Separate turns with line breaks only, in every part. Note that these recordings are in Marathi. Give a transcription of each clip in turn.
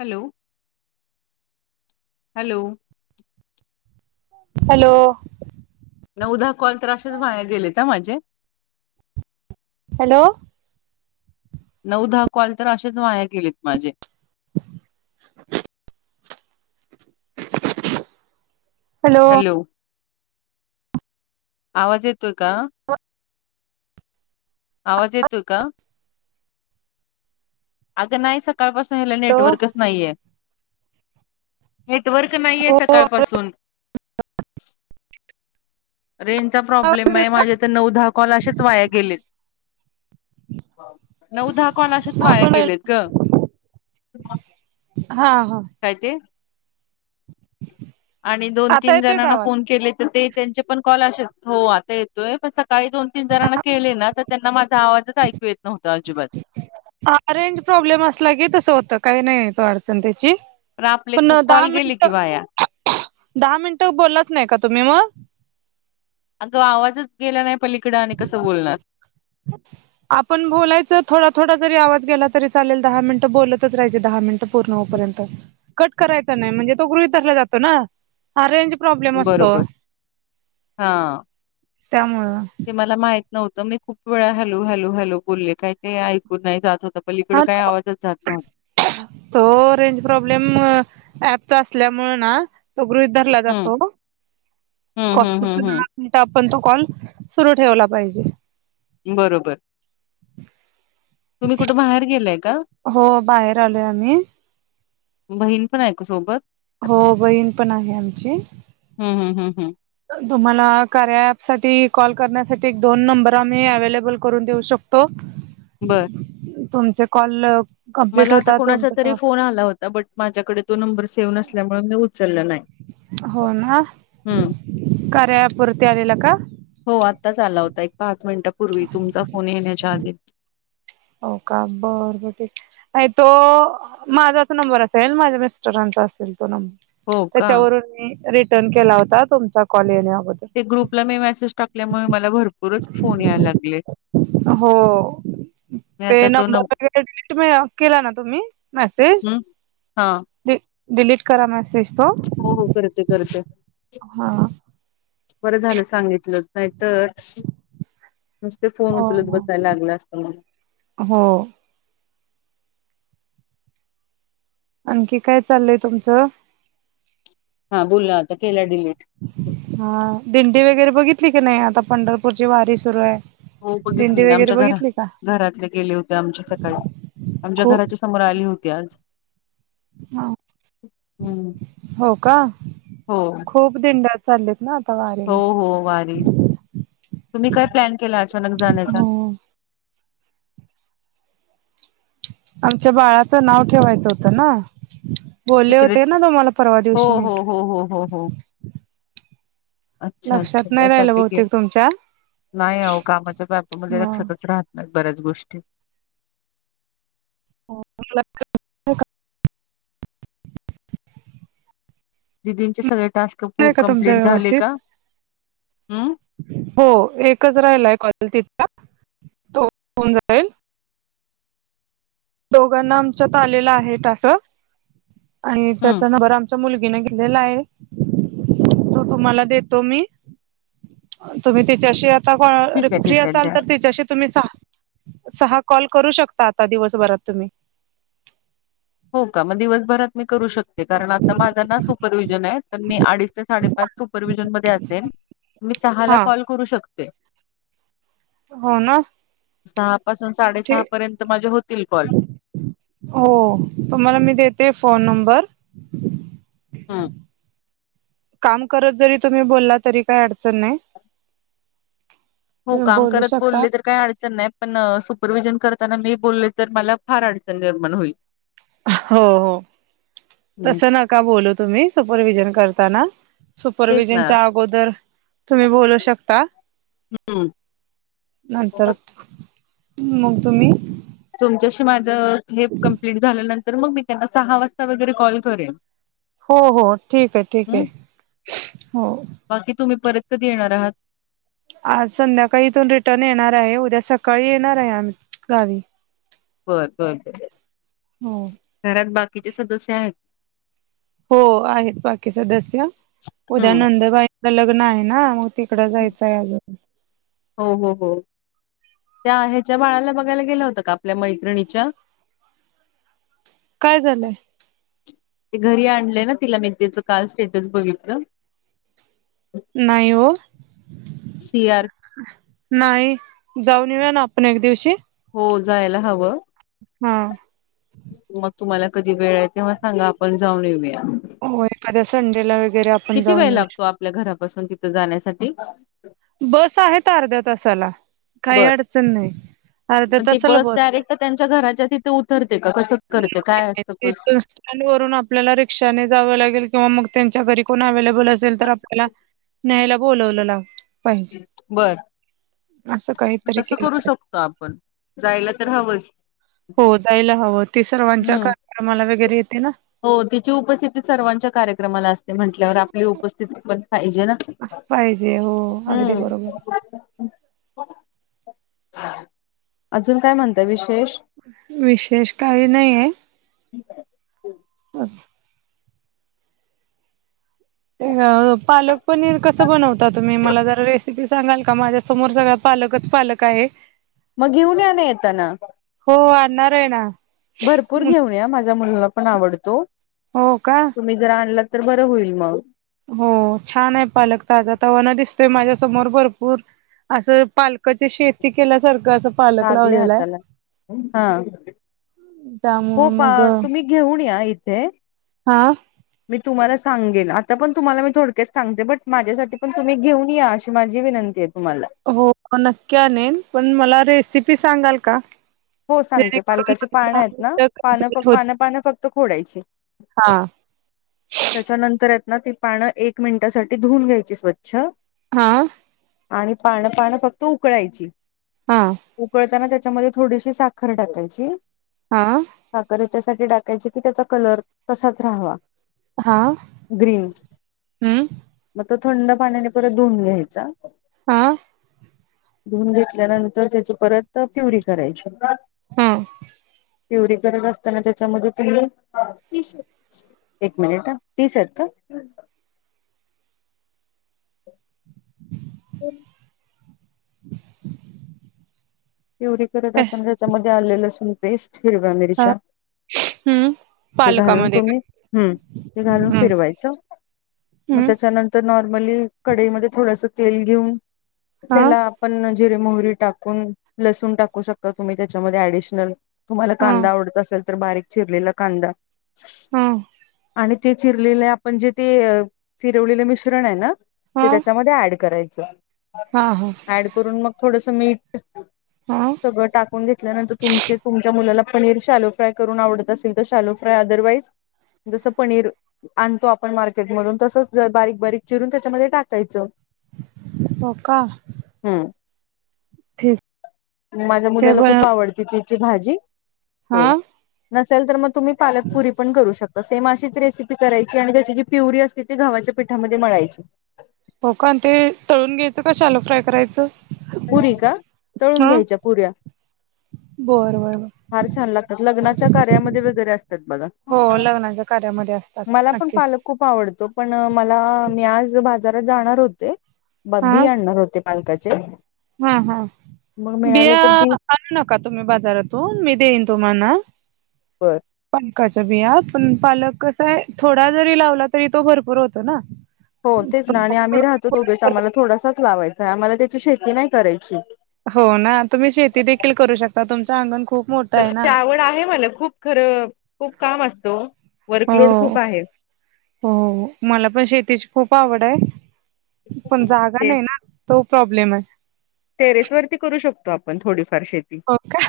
हॅलो. हॅलो.
हॅलो.
नउ दहा कॉल तर अशेच वाया गेलेत हां माझे.
हॅलो.
नऊ दहा कॉल तर अशेच वाया गेलेत माझे.
हॅलो.
हॅलो. आवाज येतोय का? आवाज येतोय का? अगं नाही सकाळ पासून ह्याला
हॅलो
नेटवर्कच नाहीये. नेटवर्क नाहीये
हो
सकाळपासून. रेंजचा प्रॉब्लेम आहे.
आपण
माझे तर नऊ दहा कॉल अशेच वाया गेलेत. नउ दहा कॉल असेच वाया
हा
गेलेत ग.
हा.
काय ते? आणि दोन
आता
तीन
येतोय का
जणांना
आवाज
फोन केले तर ते- त्यांचे पण कॉल असेच. हो आता येतोय. पण सकाळी दोन तीन जणांना केले ना तर - त्यांना माझा आवाजाच ऐकू येत नव्हता अजिबात.
हा रेंज प्रॉब्लेम असला की तसं होतं. काही नाही येत हो अडचण त्याची.
प आपले
पण
खूप
दहा
कॉल गेले
मिनिट
कि वाया.
दहा मिनिटं बोलत नाही का तुम्ही मग?
अगं, आवाजच गेला नाही पलीकड आणि कसं बोलणार?
आपण बोलायचं. थोडा थोडा जरी आवाज गेला तरी चालेल. दहा मिनटं बोलतच राहायच. दहा मिनिट- पूर्ण होईपर्यंत. कट करायचा नाही म्हणजे तो गृहित धरला जातो ना? हा रेंज प्रॉब्लेम असतो.
हं.
त्यामुळं
ते मला माहित- नव्हतं. मी खूप वेळा हॅलो हॅलो हॅलो बोलले काही ते ऐकून नाही जात होत.
ह. हो. रेंज प्रॉब्लेम ऍपच्या असल्यामुळे ना- तो गृहित धरला
हं.
जातो.
हं, हं, हं,
[unintelligible] आपण तो कॉल सुरू ठेवला पाहिजे.
बरोबर. तुम्ही कुठे बाहेर गेलाय का?
हो बाहेर आलोय आम्ही
बहीण पण आहे का सोबत?
हो. बहीण पण आहे आमची.
हम् हम हम् हम.
तुम्हाला कार्या ॲप साठी, कॉल करण्यासाठी एक दोन नंबर आम्ही अवे्लेबल करून देऊ शकतो.
बरं.
तुमचे कॉल -
मला आता कोणाचा तरी फोन आला होता. बट माझ्याकडे तो नंबर सेव्ह नसल्यामुळे मी- उचलला नाही.
हो ना?
हं.
कार्या ऍप वरती आलेला का?
हो आत्ताच आला होता. एक पाच मिनिटापूर्वी. तुमचा फोन येण्याच्या आधी.
हो का? बर [unintelligible] नाही तो माझाच नंबर असेल. माझ्या मिस्टरांचा असेल तो नंबर.
हो का?
त्याच्यावरून मी रिटर्न केला होता. तुमचा कॉल येण्या अगो -
ते ग्रुपला मी मेसेज टाकल्यामुळे, मला भरपूरच फोन यायला लागले.
हो
मी
ते
आता तो न
नंबर वगैरे [unintelligible] केला ना तुम्ही मेसेज?
हं हा.
डिलीट करा मेसेज तो.
हो हो. करते करते.
हा.
बरं झालं सांगितलंत. नाहीतर - ते फोन
हो
उचलत बसायला लागलं असतं मला
हो आणखी काय चाललंय तुमचं
हा बोलला आता केला डिलीट
हा दिंडी वगैरे बघितली की नाही आता पंढरपूरची वारी सुरू आहे
हो बघितली
दिंडी
ना
वगैरे
आमच्या घरा
बघितली का
घरातले गेले होते आमच्या सकाळी आमच्या
खूप
घराच्या समोर आली होती आज
ह
हम्म
हो का
हो
खूप दिंड्या चाललेत ना आता
हो
वारीला
हो वारी तुम्ही काय प्लॅन केला अचानक जाण्याचा
हो आमच्या बाळाचं नाव ठेवायचं होतं ना बोलले
तिकडे
होते ना तुम्हाला परवा
हो
दिवशी
हो
मिळते
हो हो हो हो अच्छा अच्छा
लक्षात नाही राहिलं
त्यासाठी गे
बहुतेक तुमच्या
नाही अ कामाच्या बापामध्ये
हा
लक्षातच राहत नाही बऱ्याच गोष्टी
हो
दिदींचे सगळे टास्क
नाही का तुमच्या
कम्प्लीट झाले
व्यवस्थित
का ह्
हो एकच राहिलाय कॉ तिथ तोन जाईल दोघांना आमच्यात आलेला आहे टास आणि
हम्म
त्याचा नबर आम मुलगीने घेतलेला आहे तो तुम्हाला देतो मी तुम्ही तिच्याशी आ
ठीक आहे
फ्री
ठीक आहे
असाल
द्या
तर त्यािच्याशी तुम्ही सहा सहा कॉल करू शकता आता दिवसभरात तुम्ही
हो का मग दिवसभरात मी करू शकते कारण आता माझं ना सुपरवि्हजन आहे तर मी अडीच ते साडेपाच सुपरव्हिजन मध्ये असेन मी सहा ला
हा
कॉल करू शकते
हो ना
सहा पासून साडेसहा
ठीक
पर्यंत माझे होतील कॉल
हो तुम्हाला मी देते फोन नंबर
हा
काम करत जरी तुम्ही बोलला तरी काही अडचण नाही
हो
तुम्ही
काम
बोलू
करत
शकता
बोलले तर काही अडचण नाही पण सुपरवि्हजन करताना मी बोलले तर मला फार अडचण निर्माण होईल
हो हो
हम्म
तस नका बोलू तुम्ही सुपरवि्हजन करताना
तेच ना
सुपरवि्हजनच्या अगोदर तुम्ही बोलू शकता
हम्म
नंतर मग तुम्ही
तुमच्याशी माझं हे कं्प्लीट झाल्यानंतर मग मी त्यांना सहा वाजता वगैरे कॉल करेन
हो हो ठीक आहे ठीक
हम्म
आहे हो
बाकी तुम्ही परत येणार आहात
आज संध्याकाळी इथून रिटर्न येणार आहे उद्या सकाळी येणार आहे आम गावी
बर बर बर
हो
घरात बाकीचे सदस्य आहेत
हो आहेत बाकी सदस्य उद्या
हम्म
नंदबाई लग्न आहे ना तिकडं जायचं आहे अजून
हो हो हो त्या ह्याच्या बाळाला बघायला गेलं होतं का आपल्या मैत्रिणीच्या
काय झालंय
ते घरी आणलंय ना तिला मी त्याच काल स्टेटस बघितलं
नाहीयो
सियार
नाही जाऊन येऊया ना आपण एक दिवशी
हो जायला हवं.
हा.
मग तुम्हाला कधी वेळ आहे तेव्हा सांगा आपण जाऊन येऊया.
हो एखाद्या संडेला वगैरे आपण
किती
जाऊन
वेळ
येऊ
लागतो
शकतो.
आपल्या घरापासून तिथं जाण्यासाठी.
बस आहे अर्ध्या तासाला काही
बर
अडचण नाही अर्ध्या
पण ती
तासाला बस आहे.
डायरेक्ट त्यांच्या घराच्या तिथे उतरते का कस.
ते वरून आपल्याला रिक्षाने जावं लागेल किंवा मग त्यांच्या घरी कोण अव्हेलेबल असेल तर आपल्याला.. न्यायला बोोलवलं ला. पाहिजे
बर
असं काहीतरी
तस
केलं
करू
पाहिजे.
शकतो. आपण जायला तर हवंच.
हो जायला हवं ते
हम्म
सर्वांच्यामाला वगैरे येते ना..
हो तिची उपस्थिती सर्वांच्या कार्यक्रमाला असते म्हंटल्यावर आपली उपस्थिती पण पाहिजे ना..
पाहिजे हो. अगदी
हम्म
बरोबर
अजून काय म्हणत विशेष
विशेष काही नाही आहे.
ठीक आहे
ब [inaudible] पालक पनीर कसं बनवता तुम्ही मला जरा रेसिपी सांगाल का माझ्या समोर सगळ.. पालकच पालक आहे.
मग घेऊन या ना येताना..
हो आणणार आहे ना.
भरपूर घेऊनया माझ्या मुलाला पण आवडतो
हो का
तुम्ही.. जर आणलं तर बर होईल मग.
हो छान आहे पालक ताजा तवाना दिसतोय माझ्या समोर भरपूर.. असं पालकाची शेती केल्यासारखं असं. पालक
लागल्या
लावलेला
हाताला हा.
आहे
हो
त्यामुळे
पा
मग
तुम्ही घेऊन या इथे.
हा
मी तुम्हाला सांगेल आता पण तुम्हाला मी थोडक्याच सांगते बट माझ्यासाठी पण तुम्ही घेऊन या अशी माझी विनंती. तुम्हाला.
हो नक्की आणल पण मला रेसिपी सांगाल का.
हो सांगते
जेणेकरून
पालकाची पानं
दहा
आहेत ना
मिनिटं
पान
कंप्लीट होत
पानं पानं फक्त खोडायची.
हा
त्याच्यानंतर य ना ती पानं एक मिनिटासाठी धुवून घ्यायची स्वच्छ.
हा
आणि पानं पानं फक्त उकळायची
हा
उकळताना त्याच्यामध्ये. थोडीशी साखर टाकायची.
हा
हकर याच्यासाठी टाकायचे कि त्याचा कलर तसाच राहावा.
हा
ग्रीन.
हम्म
मग तो थंड पाण्याने परत धुऊून घ्यायचा.
हा
धुवन घेतल्यानंतर त्याची परत प्युरी करायची.
हम्म
प्यु करत असताना त्याच्यामध्ये तुम्ही.. एक मिनिट तीस आहेत का. होम [inaudible]
[inaudible]
पिवरी करत असताना त्याच्यामध्ये आले लसून पेस्ट हिरव्या
हा
मिरच्या
हम्म
ते घालून
पालकामध्ये
तुम्ही.. हम्म ते घालून
हम्म
फिरवायचं. मग
हम्म
त्याच्यानंतर नॉर्मली कढईमध्ये थोडस तेल घेऊन.
हा
त्याला आपण जिरे मोहरी टाकून. लसून टाकू शकता तुम्ही त्याच्यामध्ये ऍडिशनल तुम्हाला
हा
कांदा आवडत असेल. तर बारीक चिरलेला कांदा.
हा.
आणि ते चिरलेले आपण जे ते चिरवलेलं मिश्रण आहे ना. ते त्याच्यामध्ये ऍड करायचं.
हा हा.
ऍड करून मग थोडसं मीट.
हा.
सगळं टाकून घेतल्यानंतर तुम तुमच्या मुलाला पनीर शॅलो फ्राय करून आवडत असेल तर शॅलो फ्राय अदरवाईज. जसं पनीर. आणतो आपण मार्केटमधून तसच बारीक बारीक चिरून त्याच्यामध्ये टाकायचं.
हो का?
हम्म.
ठीक
माझ्या
ते
मुलाला
ब
खूप आवडती तिची भाजी.
हा.
नसेल तर मग तुम्ही पालकपुरी पण करू शकता. सेम अशीच रेसिपी करायची आणि त्याची जी प्युरी असते ती घावाच्या पिठामध्ये मळायची.
हो का ते तळून घ्यायचं का शालक फ्राय करायचं.
पुरी का तळून
हा.
घ्यायच्या पुऱ्या.
बर बर बर
फार छान लागतात लग्नाच्या कार्यामध्ये वगैरे असतात बघा.
मध्ये असतात.
मला पण
नक्कीच
पालक खूप आवडतो पण मला मी आज बाजारात जाणार होते. ब
हा
बी आणणार होते पालकाचे.
हा हा
मग मिळाले
बिया
तर बी
आणू नका तुम्ही बाजारातून मी देईन तुम्हाना.
बरं.
पणकाच्या बिया पण पालक कसा आहे थोडा जरी लावला तरी तो भरपूर होतो ना.
[inaudible] हो तेच ना आणि आम्ही राहतो दोघेच आम्हाला थोडासाच लावायचा आहे आम्हाला त्याची शेती नाही करायची.
हो ना तुम्ही शेती देखील करू शकता तुमचं अंगण खूप. मोठं आहे
त
ना.
आवड आहे मला खूप खरं खूप काम असतो
हो
वर्कलोड खूप आहे.
हो मला पण शेतीची खूप आवड आहे. पण जागा
ते
नाही ना तो प्रॉब्लेम आहे.
टेरेस वरती करू शकतो आपण थोडीफार शेती.
हो का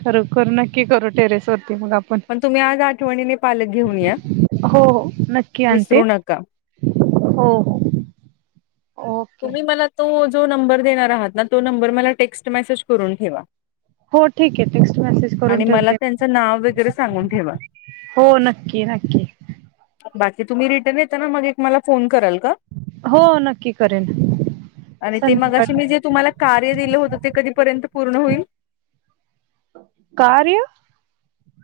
खर करू नक्की करू टेरेस वरती मग आप.
पण तुम्ही आज आठवणीने पालक घेऊन या
हो हो नक्की आणते.
विसरू नका.
हो हो. ओके.
तुम्ही मला तो जो नंबर देणार आहात ना तो नंबर मला टेक्स्ट मेसेज करून ठेवा.
हो ठीक आहे टेक्स्ट मेसेज
[inaudible]
करून
आणि मला
ठेवते.
त्यांचं नाव वगैरे सांगून ठेवा.
हो नक्की नक्की.
बाकी तुम्ही रिटर्न येताना मग एक मला फोन कराल का?
हो नक्की करेन.
आणि ते मग असे
संध्याकाळी.
मी जे तुम्हाला कार्य दिलं होतं ते कधीपर्यंत पूर्ण होईल?
कार्य.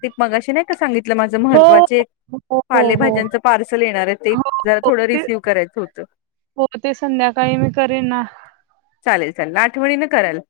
ते मगाशी नाही का सांगितलं माझं
हो
महत्त्वाचे एक.
हो हो हो हो.
पालेभाज्यांचं पार्सल येणार आहे ते
हो
जरा
हो.
थोडं
ते
रिसीव्ह करायचं होतं.
हो ते सं. संध्याकाळी मी करेन ना.
चालेल चाल आठवणीनं कराल.